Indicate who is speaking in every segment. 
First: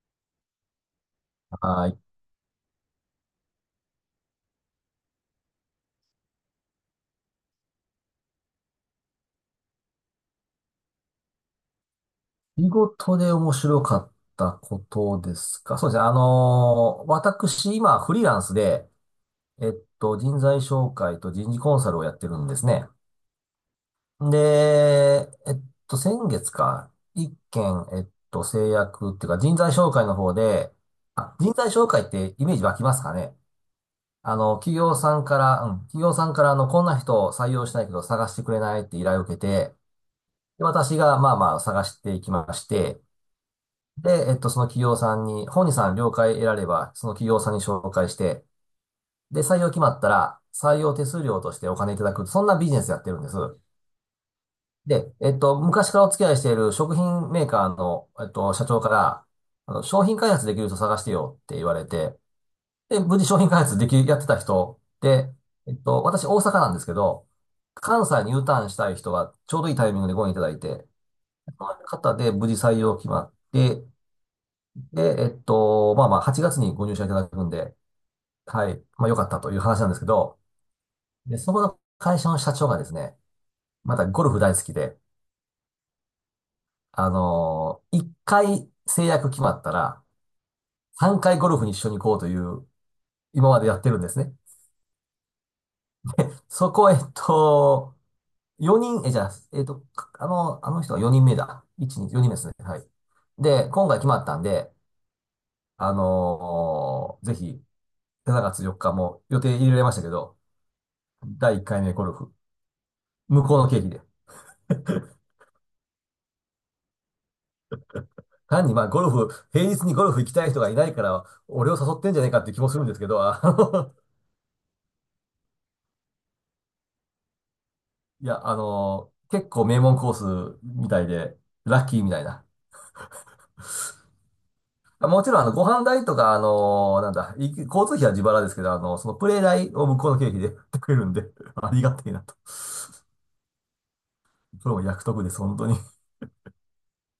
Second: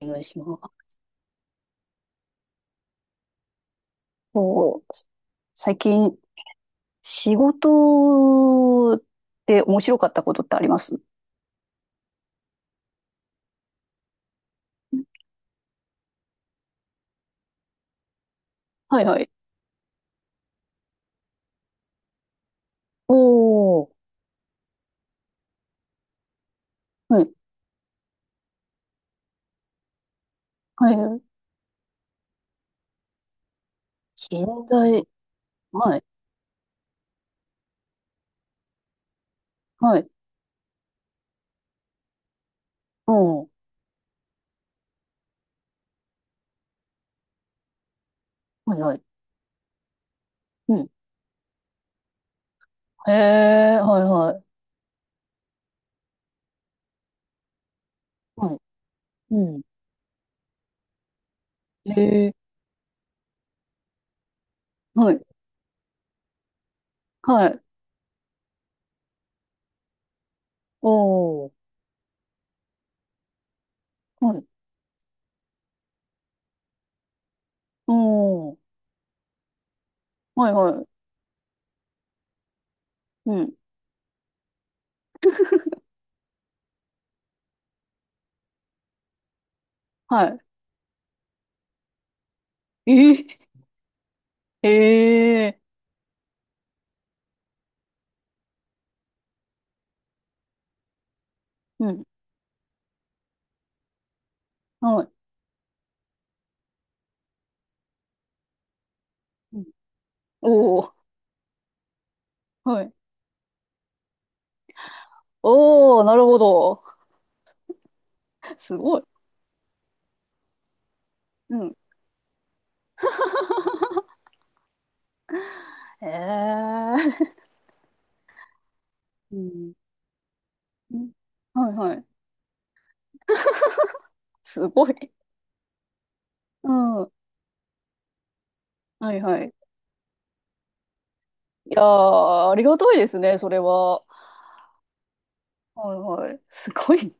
Speaker 1: お願いします。
Speaker 2: はい。
Speaker 1: こう、最近、仕事で面白かったことってあります？
Speaker 2: 仕事で面白かったことですか？そうですね。私、今、フリーランスで、
Speaker 1: はいはい。
Speaker 2: えっ人材紹介と人事コンサルをやってるんですね。
Speaker 1: おー、
Speaker 2: で、先月か、
Speaker 1: はい。
Speaker 2: 一件、制約っていうか、人材紹介の方で、
Speaker 1: はい。
Speaker 2: あ、人材紹介ってイメージ湧きますかね？あ
Speaker 1: 人
Speaker 2: の、企業
Speaker 1: 材、
Speaker 2: さんから、
Speaker 1: は
Speaker 2: 企
Speaker 1: い。
Speaker 2: 業さんからあの、こんな人を採用したいけど探してくれないって依頼を受けて、
Speaker 1: はい。
Speaker 2: で私がまあまあ探していきまして、
Speaker 1: うん。
Speaker 2: で、その企業さんに、本人さん了解得られば、その企業さんに紹介して、
Speaker 1: はいはい。
Speaker 2: で、採用決まったら、
Speaker 1: う
Speaker 2: 採
Speaker 1: ん。
Speaker 2: 用手数料としてお金いただく、そんなビジネスやって
Speaker 1: へ
Speaker 2: るんです。
Speaker 1: え、はいはい。
Speaker 2: で、昔からお付き合いしている食品メーカーの、
Speaker 1: はい
Speaker 2: 社長から、
Speaker 1: うん、
Speaker 2: あの、商品開発できる人探してよって言われ
Speaker 1: い。
Speaker 2: て、
Speaker 1: へえ、
Speaker 2: で、無事商品開発でき、やってた人
Speaker 1: はい。
Speaker 2: で、私大阪なんですけど、
Speaker 1: はい。
Speaker 2: 関西に U ターンしたい人がちょうどいいタイミングでご縁いただいて、
Speaker 1: お
Speaker 2: そ
Speaker 1: ー、
Speaker 2: の方で無事採用決まって、
Speaker 1: はい。
Speaker 2: で、まあまあ、8月にご入社いただくんで、
Speaker 1: うん。
Speaker 2: はい、まあ良かったという話なんですけど、
Speaker 1: はいはい。
Speaker 2: で、そこの会社の社長がですね、
Speaker 1: うん。
Speaker 2: またゴルフ大好きで、1回制約決まったら、
Speaker 1: はいはいは
Speaker 2: 3回ゴルフに一緒に行こうという、
Speaker 1: うんい
Speaker 2: 今までやってるんですね。
Speaker 1: へえはいはいおーはいおんはいはいうんはいええ、へー
Speaker 2: そこ、4人、え、じゃあ、えっと、かあの、あの人は4人目だ。
Speaker 1: う
Speaker 2: 1、
Speaker 1: ん。
Speaker 2: 2、4人目ですね。はい。で、今回決まったんで、
Speaker 1: はい。
Speaker 2: ぜひ、7月4日も予定
Speaker 1: うん
Speaker 2: 入れられましたけど、
Speaker 1: おお、
Speaker 2: 第1回目ゴルフ。
Speaker 1: はい。
Speaker 2: 向こうの経費で。
Speaker 1: おお、なるほど。
Speaker 2: 単に
Speaker 1: す
Speaker 2: まあ
Speaker 1: ご
Speaker 2: ゴ
Speaker 1: い。
Speaker 2: ルフ、平日にゴルフ行きたい人がいないから、
Speaker 1: う
Speaker 2: 俺
Speaker 1: ん。
Speaker 2: を誘ってんじゃねえかって気もするんですけど、あの、
Speaker 1: へえ。
Speaker 2: いや、あの、
Speaker 1: う
Speaker 2: 結構
Speaker 1: ん。
Speaker 2: 名門コースみたい
Speaker 1: ん
Speaker 2: で、
Speaker 1: はい
Speaker 2: ラッ
Speaker 1: は
Speaker 2: キー
Speaker 1: い。
Speaker 2: みたいな。
Speaker 1: すごい。
Speaker 2: もちろん、あの、ご飯代とか、あ
Speaker 1: う
Speaker 2: の、
Speaker 1: ん。は
Speaker 2: なんだ、い交通費は自腹ですけど、あの、その
Speaker 1: い
Speaker 2: プレ
Speaker 1: は
Speaker 2: ー
Speaker 1: い。
Speaker 2: 代を向こうの経費で やってくれるんで、あ
Speaker 1: いや
Speaker 2: りがてえなと。
Speaker 1: ー、ありがたいですね、それは。
Speaker 2: これも約束です、本当に。
Speaker 1: はいはい。すごい。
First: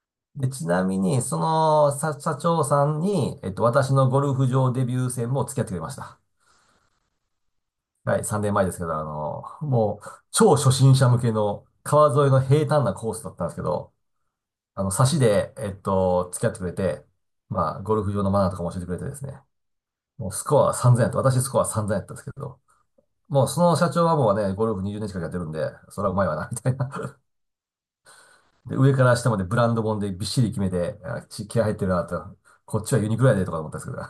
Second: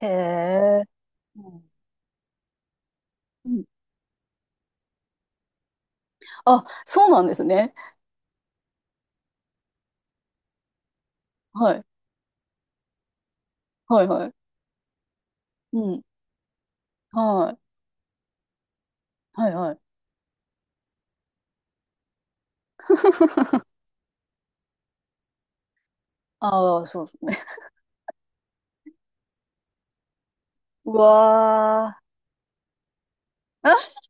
Speaker 1: へ
Speaker 2: で、ちな
Speaker 1: え。
Speaker 2: みに、そ
Speaker 1: うん
Speaker 2: の、さ社長さんに、
Speaker 1: うん。
Speaker 2: 私のゴルフ場デビュー戦も付き合ってくれました。
Speaker 1: あ、そうなんですね。
Speaker 2: はい、3年前ですけど、あの、もう、超初心者向けの
Speaker 1: はい。
Speaker 2: 川沿いの平坦なコースだったんですけど、
Speaker 1: はいはい。
Speaker 2: あの、差しで、
Speaker 1: うん。
Speaker 2: 付き合ってくれて、
Speaker 1: はい。
Speaker 2: まあ、ゴルフ場のマナーとかも教えてくれてですね、
Speaker 1: はいはい。
Speaker 2: もうスコアは3000やった。私スコア3000やったんですけど、もう その社長はもうね、ゴルフ20年近くやってるんで、それはうまいわな、みたい
Speaker 1: ああ、そうで
Speaker 2: な。
Speaker 1: すね。
Speaker 2: で、上から下までブランド本でびっしり決め
Speaker 1: う
Speaker 2: て、あち気合入ってる
Speaker 1: わ
Speaker 2: なと、こっちはユニクロやでとか思
Speaker 1: ー。
Speaker 2: ったんですけ ど、
Speaker 1: あ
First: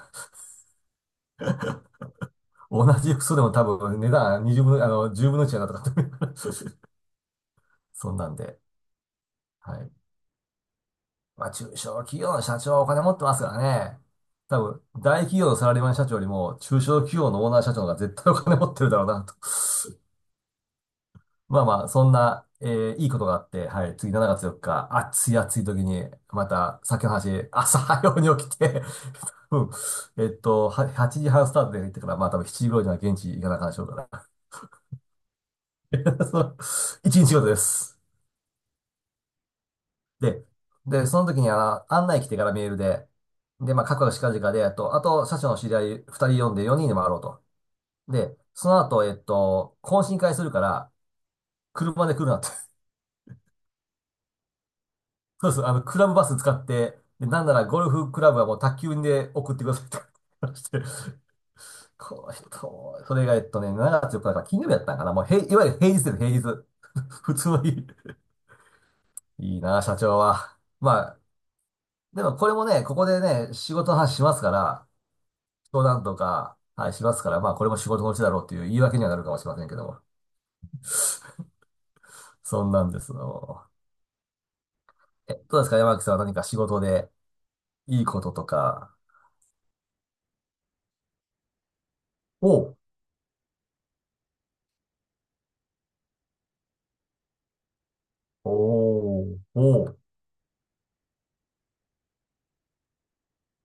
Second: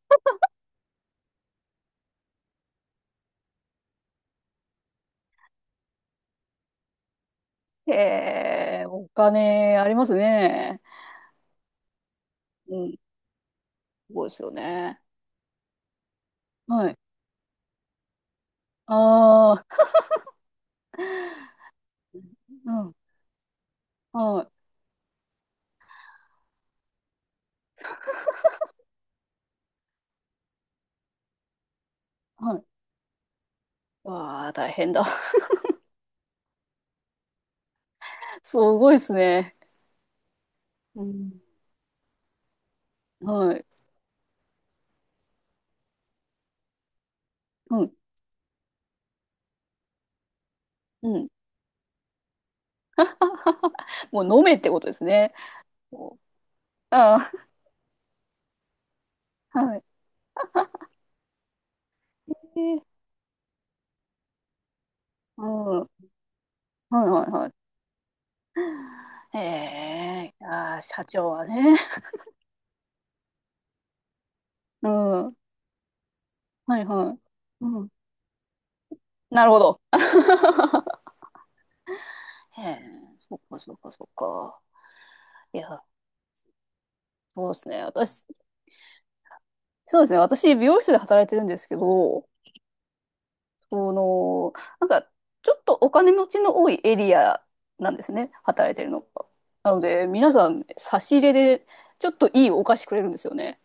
Speaker 2: 同じ服装でも多分値段20分、あの、じゅう0分の1やなとかって
Speaker 1: へ
Speaker 2: そんなんで、
Speaker 1: え、お
Speaker 2: は
Speaker 1: 金あ
Speaker 2: い。
Speaker 1: りますね。
Speaker 2: まあ、中小企業の社長
Speaker 1: う
Speaker 2: はお
Speaker 1: ん。す
Speaker 2: 金持ってますからね。
Speaker 1: ごいですよ
Speaker 2: 多分、
Speaker 1: ね。
Speaker 2: 大企業のサラリーマン社長よりも、中
Speaker 1: はい。
Speaker 2: 小企業のオーナー社長の方が絶対お金持ってるだろうなと。
Speaker 1: ああ。
Speaker 2: まあまあ、そんな、
Speaker 1: うん。
Speaker 2: いいことがあって、はい、次7
Speaker 1: は
Speaker 2: 月
Speaker 1: い。
Speaker 2: 4日、暑い暑い時に、また、さっきの話、朝早うに起きて、うん、は8時半スタートで行ってから、まあ多分
Speaker 1: はい。
Speaker 2: 7時頃には現地行かなあかんでしょうか
Speaker 1: わあ、大変だ。
Speaker 2: ら。そう、一日仕事です。
Speaker 1: すごいですね。
Speaker 2: で、
Speaker 1: う
Speaker 2: で、その
Speaker 1: ん。
Speaker 2: 時にあの、案内来てからメールで、
Speaker 1: はい。
Speaker 2: で、まあ、かくかくしかじかで、あと、社長の知り合い2人呼んで4人で回ろうと。
Speaker 1: うん。
Speaker 2: で、その後、懇親会するから、
Speaker 1: うん。
Speaker 2: 車で来るなって。
Speaker 1: もう飲めってことですね。
Speaker 2: そうそう、あの、クラブ
Speaker 1: もう
Speaker 2: バス使って、で、
Speaker 1: あ
Speaker 2: なんならゴルフクラブはもう宅急便で送っ
Speaker 1: あ、
Speaker 2: てくだ
Speaker 1: はい。
Speaker 2: さいと。してこの
Speaker 1: えー
Speaker 2: 人、それが、7月4だから金曜日だったんかな。もう、へ
Speaker 1: う
Speaker 2: い、いわゆる
Speaker 1: ん。は
Speaker 2: 平日です、平日。
Speaker 1: いはい
Speaker 2: 普
Speaker 1: は
Speaker 2: 通
Speaker 1: い。
Speaker 2: の日。いいなあ、社長
Speaker 1: ええ、
Speaker 2: は。
Speaker 1: ああ、
Speaker 2: ま
Speaker 1: 社
Speaker 2: あ、
Speaker 1: 長はね。
Speaker 2: でもこれもね、ここでね、仕事の話しますから、
Speaker 1: うん。
Speaker 2: 相談とか、
Speaker 1: はい
Speaker 2: はい、し
Speaker 1: は
Speaker 2: ま
Speaker 1: い。
Speaker 2: すから、まあ、これも
Speaker 1: う
Speaker 2: 仕
Speaker 1: ん。
Speaker 2: 事のうちだろうという言い訳にはなるかも
Speaker 1: な
Speaker 2: し
Speaker 1: る
Speaker 2: れま
Speaker 1: ほ
Speaker 2: せんけ
Speaker 1: ど。
Speaker 2: ども。
Speaker 1: へ
Speaker 2: そん
Speaker 1: え、
Speaker 2: なんです
Speaker 1: そっか
Speaker 2: の。
Speaker 1: そっかそっか。
Speaker 2: え、
Speaker 1: い
Speaker 2: どうですか、
Speaker 1: や、
Speaker 2: 山木さんは何か仕事で
Speaker 1: そうですね。
Speaker 2: いいこ
Speaker 1: 私、
Speaker 2: ととか。
Speaker 1: そうですね。私、美容室で働いてるんですけど、
Speaker 2: おう
Speaker 1: あの、なんか、ちょっとお金持ちの多いエリアなんですね、働いてるの
Speaker 2: お
Speaker 1: が。
Speaker 2: う、
Speaker 1: なの
Speaker 2: おう、
Speaker 1: で、皆さん、差し入れで、ちょっといいお菓子くれるんですよね。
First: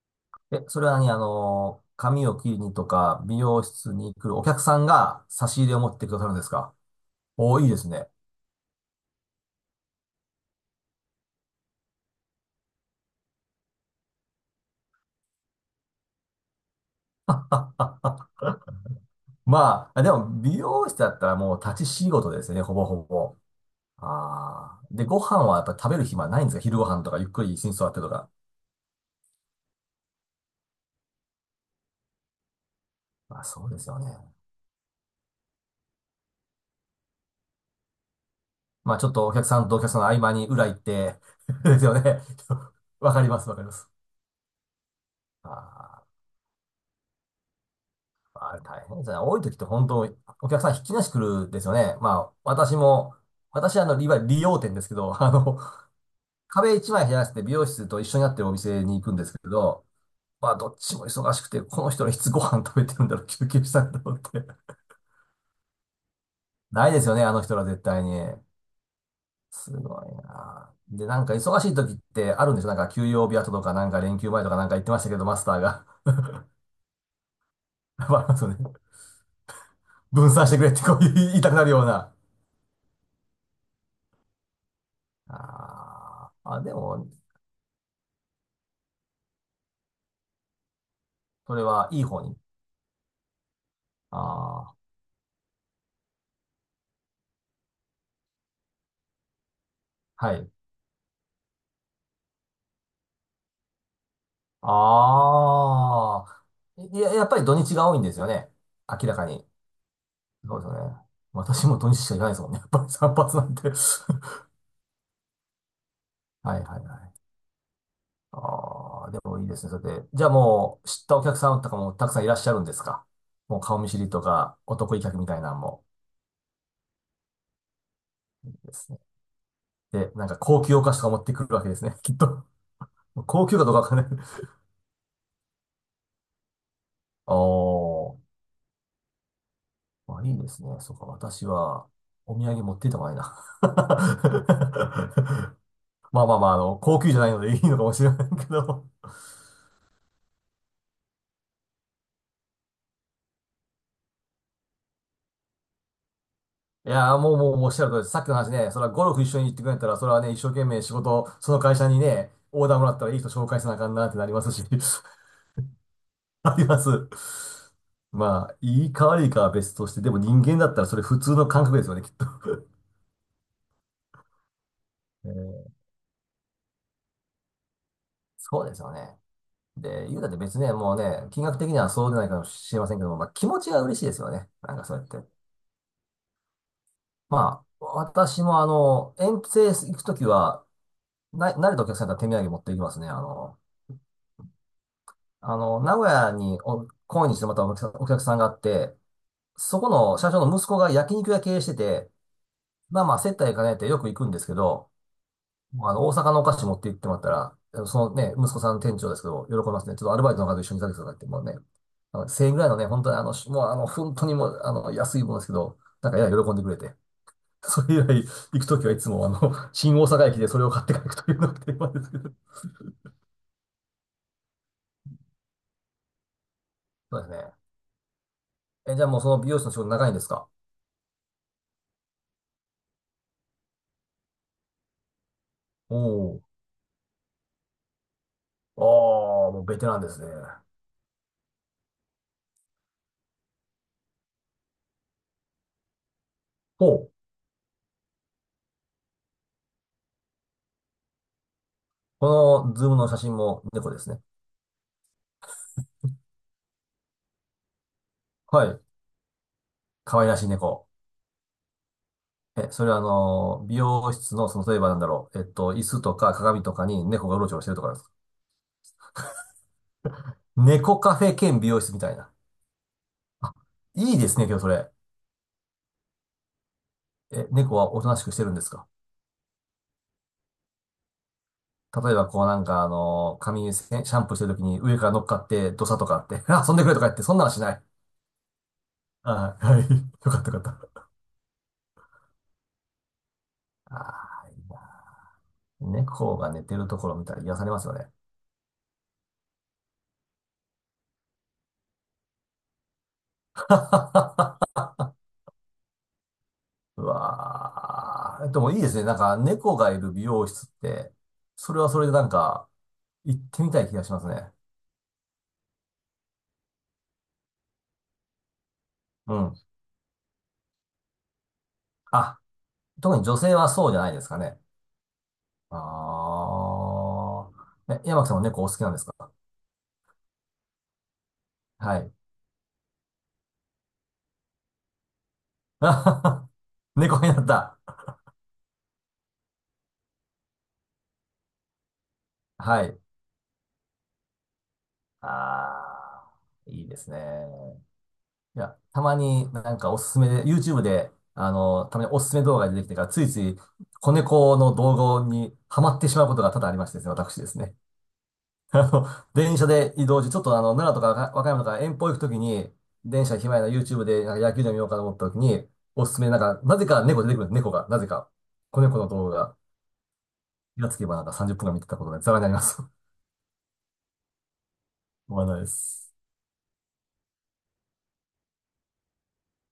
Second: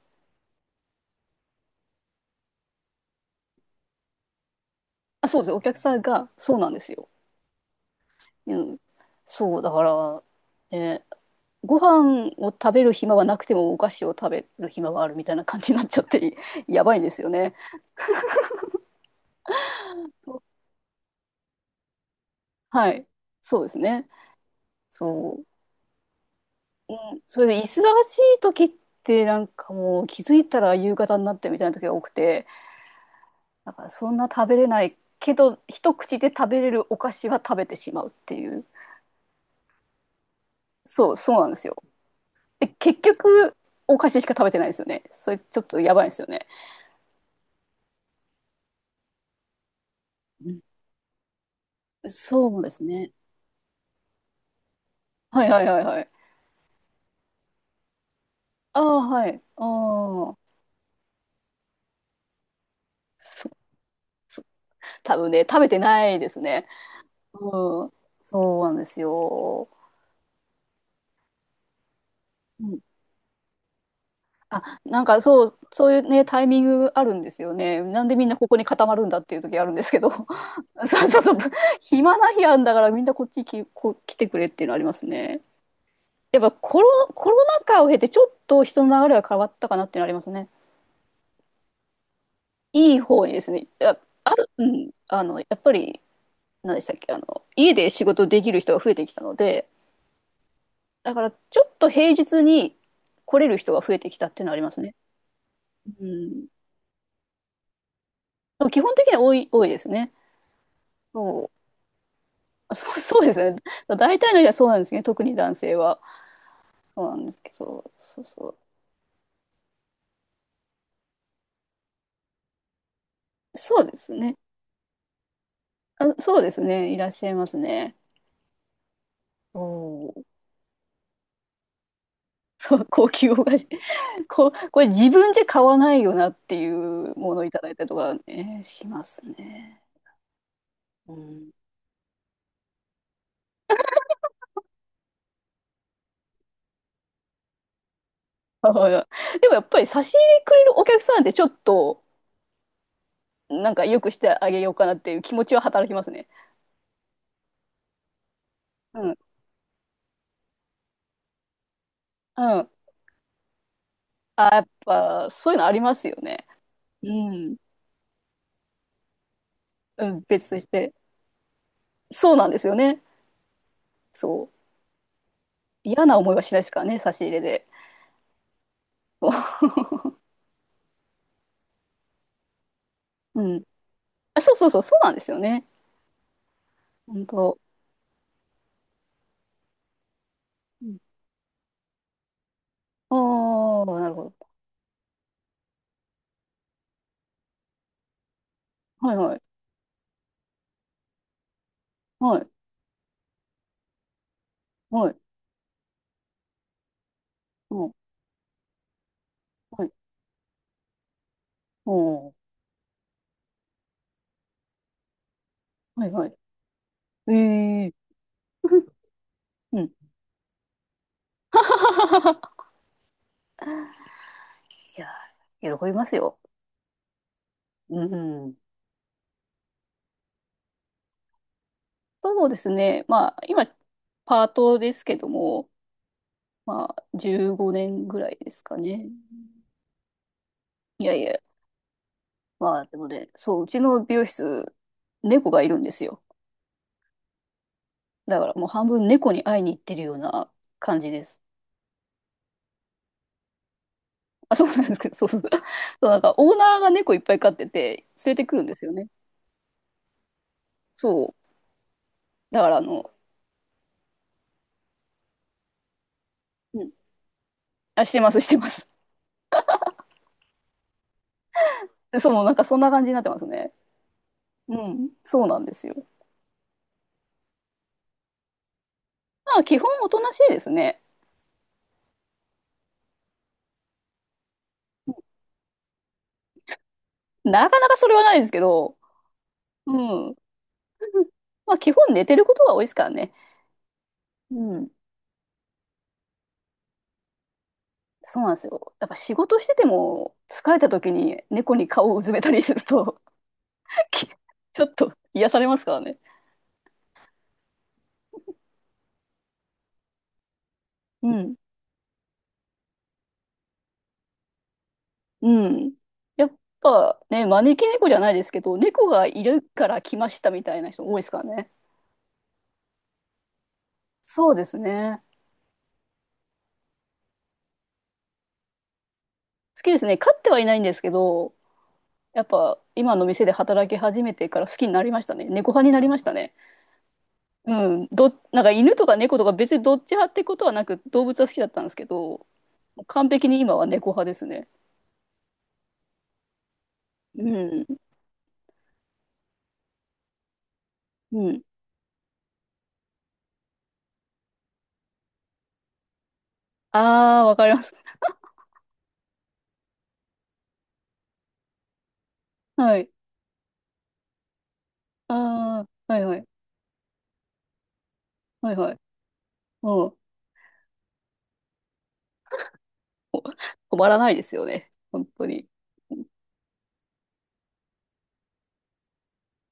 Speaker 2: え、それはね、あの、髪を切りにとか、美容室に来るお客さんが
Speaker 1: あ、そうで
Speaker 2: 差
Speaker 1: す。
Speaker 2: し
Speaker 1: お
Speaker 2: 入れ
Speaker 1: 客
Speaker 2: を持
Speaker 1: さ
Speaker 2: っ
Speaker 1: ん
Speaker 2: てくださ
Speaker 1: が、
Speaker 2: るんです
Speaker 1: そうなん
Speaker 2: か？
Speaker 1: ですよ。
Speaker 2: おー、いいですね。
Speaker 1: うん。そう、だから、ね、ご飯を食べる暇はなくても、お菓子を食べる暇があるみたいな感じになっちゃって、やばいんですよね。
Speaker 2: まあ、でも、美容室だったらもう立ち仕事ですね、ほぼ
Speaker 1: は
Speaker 2: ほ
Speaker 1: い。
Speaker 2: ぼ。
Speaker 1: そうですね。
Speaker 2: ああ。で、ご
Speaker 1: そ
Speaker 2: 飯
Speaker 1: う。
Speaker 2: はやっぱ食べる暇ないんですか？昼ご
Speaker 1: う
Speaker 2: 飯とか
Speaker 1: ん。
Speaker 2: ゆっ
Speaker 1: そ
Speaker 2: く
Speaker 1: れ
Speaker 2: り
Speaker 1: で、
Speaker 2: 椅
Speaker 1: 忙
Speaker 2: 子に
Speaker 1: し
Speaker 2: 座ってとか。
Speaker 1: い時って、なんかもう、気づいたら夕方になってみたいな時が多くて、
Speaker 2: まあ、そう
Speaker 1: だ
Speaker 2: で
Speaker 1: か
Speaker 2: す
Speaker 1: ら
Speaker 2: よね。
Speaker 1: そんな食べれないけど一口で食べれるお菓子は食べてしまうっていう。
Speaker 2: まあちょっとお客さんとお客さんの合間に裏行っ
Speaker 1: そう
Speaker 2: て
Speaker 1: そうなんで すよ。
Speaker 2: ですよね。
Speaker 1: で 結
Speaker 2: わかります、
Speaker 1: 局
Speaker 2: わかります。
Speaker 1: お菓子しか食べてないですよね。それちょっとやば
Speaker 2: あ
Speaker 1: いですよね。
Speaker 2: ー、あれ大変ですね。多い時って本当、
Speaker 1: う
Speaker 2: お
Speaker 1: ん。
Speaker 2: 客さんひっきりなし来るんですよね。まあ
Speaker 1: そうで
Speaker 2: 私
Speaker 1: すね。
Speaker 2: も、私あの、いわゆる理容店ですけど、あ
Speaker 1: はい
Speaker 2: の、
Speaker 1: はいはいはい。
Speaker 2: 壁一枚減らして美容室と一緒になってるお
Speaker 1: あ
Speaker 2: 店に行
Speaker 1: あ
Speaker 2: くんで
Speaker 1: は
Speaker 2: すけ
Speaker 1: い
Speaker 2: ど、
Speaker 1: ああ。
Speaker 2: まあどっちも忙しくて、この人らいつご飯食べてるんだろう、休
Speaker 1: そう、
Speaker 2: 憩したんだろうって。
Speaker 1: 多分ね食べてないですね。
Speaker 2: ないですよね、あの人ら絶
Speaker 1: うん。
Speaker 2: 対に。
Speaker 1: そうなんですよ。
Speaker 2: すごいな。で、なんか忙しい時ってあるんで
Speaker 1: う
Speaker 2: すよ。
Speaker 1: ん。
Speaker 2: なんか休養日後とか、なんか連休前とかなんか
Speaker 1: あ、
Speaker 2: 言ってま
Speaker 1: な
Speaker 2: し
Speaker 1: ん
Speaker 2: たけ
Speaker 1: か
Speaker 2: ど、マ
Speaker 1: そ
Speaker 2: スタ
Speaker 1: う、
Speaker 2: ーが。
Speaker 1: そういうね、タイミングあるんですよね。なん でみ
Speaker 2: ま
Speaker 1: んな
Speaker 2: あ、
Speaker 1: こ
Speaker 2: そう
Speaker 1: こ
Speaker 2: ね。
Speaker 1: に固まるんだっていう時あるんですけど。そ
Speaker 2: 分散してくれって
Speaker 1: う
Speaker 2: こう
Speaker 1: そうそう。
Speaker 2: 言いたくなるような。
Speaker 1: 暇な日あるんだから、みんなこっちき、こう来てくれっていうのありますね。
Speaker 2: あ
Speaker 1: やっ
Speaker 2: ー
Speaker 1: ぱ
Speaker 2: あ、で
Speaker 1: コロ、
Speaker 2: も、
Speaker 1: コロナ禍を経てちょっと人の流れが変わったかなっていうのありますね。
Speaker 2: それはいい方に。
Speaker 1: いい方にですね。や、ある、う
Speaker 2: あ
Speaker 1: ん、やっぱり、何でしたっけ、家で仕事できる人が増えてきたので、
Speaker 2: あ、はい。
Speaker 1: だからちょっと平日に来れる人が増えてきたっていうのはありますね。う
Speaker 2: ああ、
Speaker 1: ん。
Speaker 2: いや、やっぱり土日が多いんですよね。
Speaker 1: でも基本的
Speaker 2: 明
Speaker 1: に
Speaker 2: ら
Speaker 1: は
Speaker 2: か
Speaker 1: 多
Speaker 2: に。
Speaker 1: い、多いですね。
Speaker 2: そうですよね。
Speaker 1: そう、
Speaker 2: 私も土日しか行かないですもんね。やっ
Speaker 1: あ
Speaker 2: ぱり
Speaker 1: そう、
Speaker 2: 散
Speaker 1: そうで
Speaker 2: 髪
Speaker 1: す
Speaker 2: な
Speaker 1: ね。
Speaker 2: んて。
Speaker 1: 大体の人 はそうなんですね。特に男性は。
Speaker 2: はいはいは
Speaker 1: そうなん
Speaker 2: い。
Speaker 1: ですけど。そうそう。
Speaker 2: ああ、でもいいですね。それで。じゃあもう、知ったお客さんとかもたくさんいらっしゃるんですか？もう顔
Speaker 1: そう
Speaker 2: 見
Speaker 1: で
Speaker 2: 知り
Speaker 1: す
Speaker 2: と
Speaker 1: ね。
Speaker 2: か、お得意客みたいなのも。
Speaker 1: あ、そうですね。いらっしゃいますね。
Speaker 2: ですね。
Speaker 1: お
Speaker 2: で、
Speaker 1: お。
Speaker 2: なんか 高級お菓子とか持ってくるわけですね。きっと。
Speaker 1: そう、高級お
Speaker 2: 高
Speaker 1: 菓
Speaker 2: 級か
Speaker 1: 子。
Speaker 2: どうかわかんない。
Speaker 1: これ自分じゃ買わないよなっていう ものをいただいたりとか
Speaker 2: おー、
Speaker 1: ね、しますね。
Speaker 2: まあ、いいですね。そうか、
Speaker 1: う
Speaker 2: 私
Speaker 1: ん。
Speaker 2: は、お土産持っていった方がいいな。まあまあまあ、あの、高級じゃないのでいいのかもしれないけ
Speaker 1: だ
Speaker 2: ど。
Speaker 1: から、でもやっぱり差し入れくれるお客さんってちょっと、なんか良くしてあげようかなっていう気持ちは働きますね。
Speaker 2: いやー、もうおっしゃる通りです。さっきの話ね、それはゴ
Speaker 1: う
Speaker 2: ル
Speaker 1: ん。
Speaker 2: フ一緒に行ってくれたら、それはね、一生懸命仕事、その会社にね、
Speaker 1: う
Speaker 2: オー
Speaker 1: ん。
Speaker 2: ダーもらったらいい人紹介せなあかんなってなりま
Speaker 1: あ、
Speaker 2: す
Speaker 1: や
Speaker 2: し、
Speaker 1: っ ぱ、そういうのありますよね。
Speaker 2: ありま
Speaker 1: うん。
Speaker 2: す。まあ、いいか悪いかは別として、
Speaker 1: う
Speaker 2: でも
Speaker 1: ん、
Speaker 2: 人
Speaker 1: 別
Speaker 2: 間
Speaker 1: とし
Speaker 2: だったら
Speaker 1: て。
Speaker 2: それ普通の感覚ですよね、きっと。
Speaker 1: そうなんですよね。そう。
Speaker 2: えー
Speaker 1: 嫌な思いはしないですからね、差し入れで。
Speaker 2: そうですよね。
Speaker 1: そう
Speaker 2: で、言うたって別にね、もうね、金額的にはそうでないかもしれませんけども、まあ、気持
Speaker 1: ん。
Speaker 2: ちが嬉しいですよ
Speaker 1: あ、
Speaker 2: ね。
Speaker 1: そうそう
Speaker 2: なん
Speaker 1: そう、
Speaker 2: かそ
Speaker 1: そ
Speaker 2: うや
Speaker 1: う
Speaker 2: っ
Speaker 1: なんで
Speaker 2: て。
Speaker 1: すよね。本当。
Speaker 2: まあ、私もあの、遠征行くときは、
Speaker 1: うん。
Speaker 2: な、慣れたお客さんだったら手土産持って行きますね。あ
Speaker 1: あ
Speaker 2: の、
Speaker 1: あ、なるほど。
Speaker 2: あの、名古屋にお、懇にしてまたお客さん、お客さんがあって、
Speaker 1: はいはい。
Speaker 2: そこの社長の息子が焼肉屋経営してて、
Speaker 1: はい。
Speaker 2: まあまあ接待兼ねてよく行くんですけど、
Speaker 1: はい。
Speaker 2: あの、大阪のお菓子持って行ってもらった
Speaker 1: う
Speaker 2: ら、
Speaker 1: ん。
Speaker 2: そのね、息子さん店長ですけど、喜びま
Speaker 1: は
Speaker 2: す
Speaker 1: い。
Speaker 2: ね。ちょっとアルバイトの方と一緒に行かせてくださいって、もうね、
Speaker 1: お
Speaker 2: あの
Speaker 1: ー
Speaker 2: 1000円ぐらいのね、本当にあの、しもうあの、本当にもう、あの、安いものですけど、
Speaker 1: は
Speaker 2: な
Speaker 1: い
Speaker 2: んかや
Speaker 1: は
Speaker 2: や
Speaker 1: い。
Speaker 2: 喜んでくれて。
Speaker 1: え
Speaker 2: そ
Speaker 1: え。
Speaker 2: れ以来、行くとき はいつもあの、
Speaker 1: うん。
Speaker 2: 新大阪駅でそれを買って帰るというのが定番ですけど。
Speaker 1: いやー、喜びますよ。
Speaker 2: そうですね。
Speaker 1: うん。
Speaker 2: え、じゃあもうその美容師の仕事長いんですか？
Speaker 1: そうですね。まあ、今、パートですけども、
Speaker 2: お
Speaker 1: まあ、15年ぐらいですかね。
Speaker 2: お。ああ、もうベテランですね。
Speaker 1: いやいや。まあ、でもね、そう、うちの美容室、猫がいるんですよ。
Speaker 2: ほう。
Speaker 1: だからもう半分猫に会いに行ってるような感じです。
Speaker 2: このズームの写真も猫ですね。
Speaker 1: あ、そうなんですけど、そうそう。そう、なんかオーナーが猫いっぱい飼ってて、連れてくるん
Speaker 2: は
Speaker 1: で
Speaker 2: い。
Speaker 1: すよね。
Speaker 2: 可愛らしい猫。
Speaker 1: そう。だ
Speaker 2: え、
Speaker 1: からあ
Speaker 2: それはあ
Speaker 1: の、
Speaker 2: の、美容室の、その、例えばなんだろう。椅子とか鏡と
Speaker 1: う
Speaker 2: か
Speaker 1: ん。
Speaker 2: に猫がうろちょろしてるとかです
Speaker 1: あ、し
Speaker 2: か？
Speaker 1: てます、してます。
Speaker 2: 猫カフェ兼美容室みたい
Speaker 1: そ
Speaker 2: な。
Speaker 1: う、もうなんかそんな感じになってますね。
Speaker 2: いいですね、今日そ
Speaker 1: う
Speaker 2: れ。
Speaker 1: ん。そうなんですよ。
Speaker 2: え、猫はおとなしくしてるんですか？
Speaker 1: まあ基本おとなしいですね。
Speaker 2: 例えば、こうなんか、あの、髪シャンプーしてるときに上から乗っかって、ドサとかあって、あ遊んでくれとか言って、そんなのし
Speaker 1: な
Speaker 2: な
Speaker 1: か
Speaker 2: い。
Speaker 1: なかそれはないですけど、
Speaker 2: はい、はい。
Speaker 1: う
Speaker 2: よ
Speaker 1: ん。
Speaker 2: かった、よかっ
Speaker 1: まあ基本寝てることが多いですからね。
Speaker 2: た。ああ、い
Speaker 1: う
Speaker 2: い
Speaker 1: ん。
Speaker 2: な。猫が寝てるところ見たら癒されますよね。
Speaker 1: そうなんですよ。やっぱ仕事してても疲れた時に猫に顔をうずめたりすると、 ちょっと癒されますからね。
Speaker 2: うわあ、でもいいですね。なんか、猫がいる美容室って、
Speaker 1: うん。
Speaker 2: それはそれでなんか、行ってみたい気がしますね。
Speaker 1: うん。やっぱね、招き猫じゃないですけど、猫が
Speaker 2: う
Speaker 1: い
Speaker 2: ん。
Speaker 1: るから来ましたみたいな人多いですからね。
Speaker 2: あ、特に女性はそうじゃないですか
Speaker 1: そう
Speaker 2: ね。
Speaker 1: ですね。
Speaker 2: ああ。え、山木さんも猫お好きなんですか？
Speaker 1: 好きですね。飼ってはいないんですけど、
Speaker 2: はい。
Speaker 1: やっぱ今の店で働き始めてから好きになりましたね。猫 派
Speaker 2: あ
Speaker 1: になりま
Speaker 2: は
Speaker 1: した
Speaker 2: は、
Speaker 1: ね。
Speaker 2: 猫になった。
Speaker 1: うん。なんか犬とか猫とか別にどっち派ってことはなく動物は好きだったんですけど、
Speaker 2: はい。
Speaker 1: 完璧に今は猫派ですね。
Speaker 2: あー、いいです
Speaker 1: う
Speaker 2: ね。
Speaker 1: ん。
Speaker 2: いや、たまになんかおすすめで、YouTube で、
Speaker 1: う
Speaker 2: あ
Speaker 1: ん。
Speaker 2: の、たまにおすすめ動画が出てきてから、ついつい子猫の動画にハマってしまうことが多々ありましてですね、私
Speaker 1: ああ、
Speaker 2: で
Speaker 1: わ
Speaker 2: す
Speaker 1: かり
Speaker 2: ね。
Speaker 1: ます。
Speaker 2: あの、電車で移動中、ちょっとあの、奈良とか和歌山とか遠方行くときに、
Speaker 1: はい。
Speaker 2: 電車暇やな YouTube でなんか野球でも見ようかと思ったときに、
Speaker 1: あ
Speaker 2: お
Speaker 1: あ、
Speaker 2: す
Speaker 1: は
Speaker 2: す
Speaker 1: い
Speaker 2: め
Speaker 1: は
Speaker 2: なん
Speaker 1: い。
Speaker 2: か、なぜか猫出てくるんです、猫が。なぜか。
Speaker 1: はい
Speaker 2: 子
Speaker 1: はい。
Speaker 2: 猫の動画が。
Speaker 1: うん。
Speaker 2: 気がつけばなんか30分間見てたことがざらになります。
Speaker 1: 止まらないですよね。本
Speaker 2: 思
Speaker 1: 当
Speaker 2: わない
Speaker 1: に。
Speaker 2: です。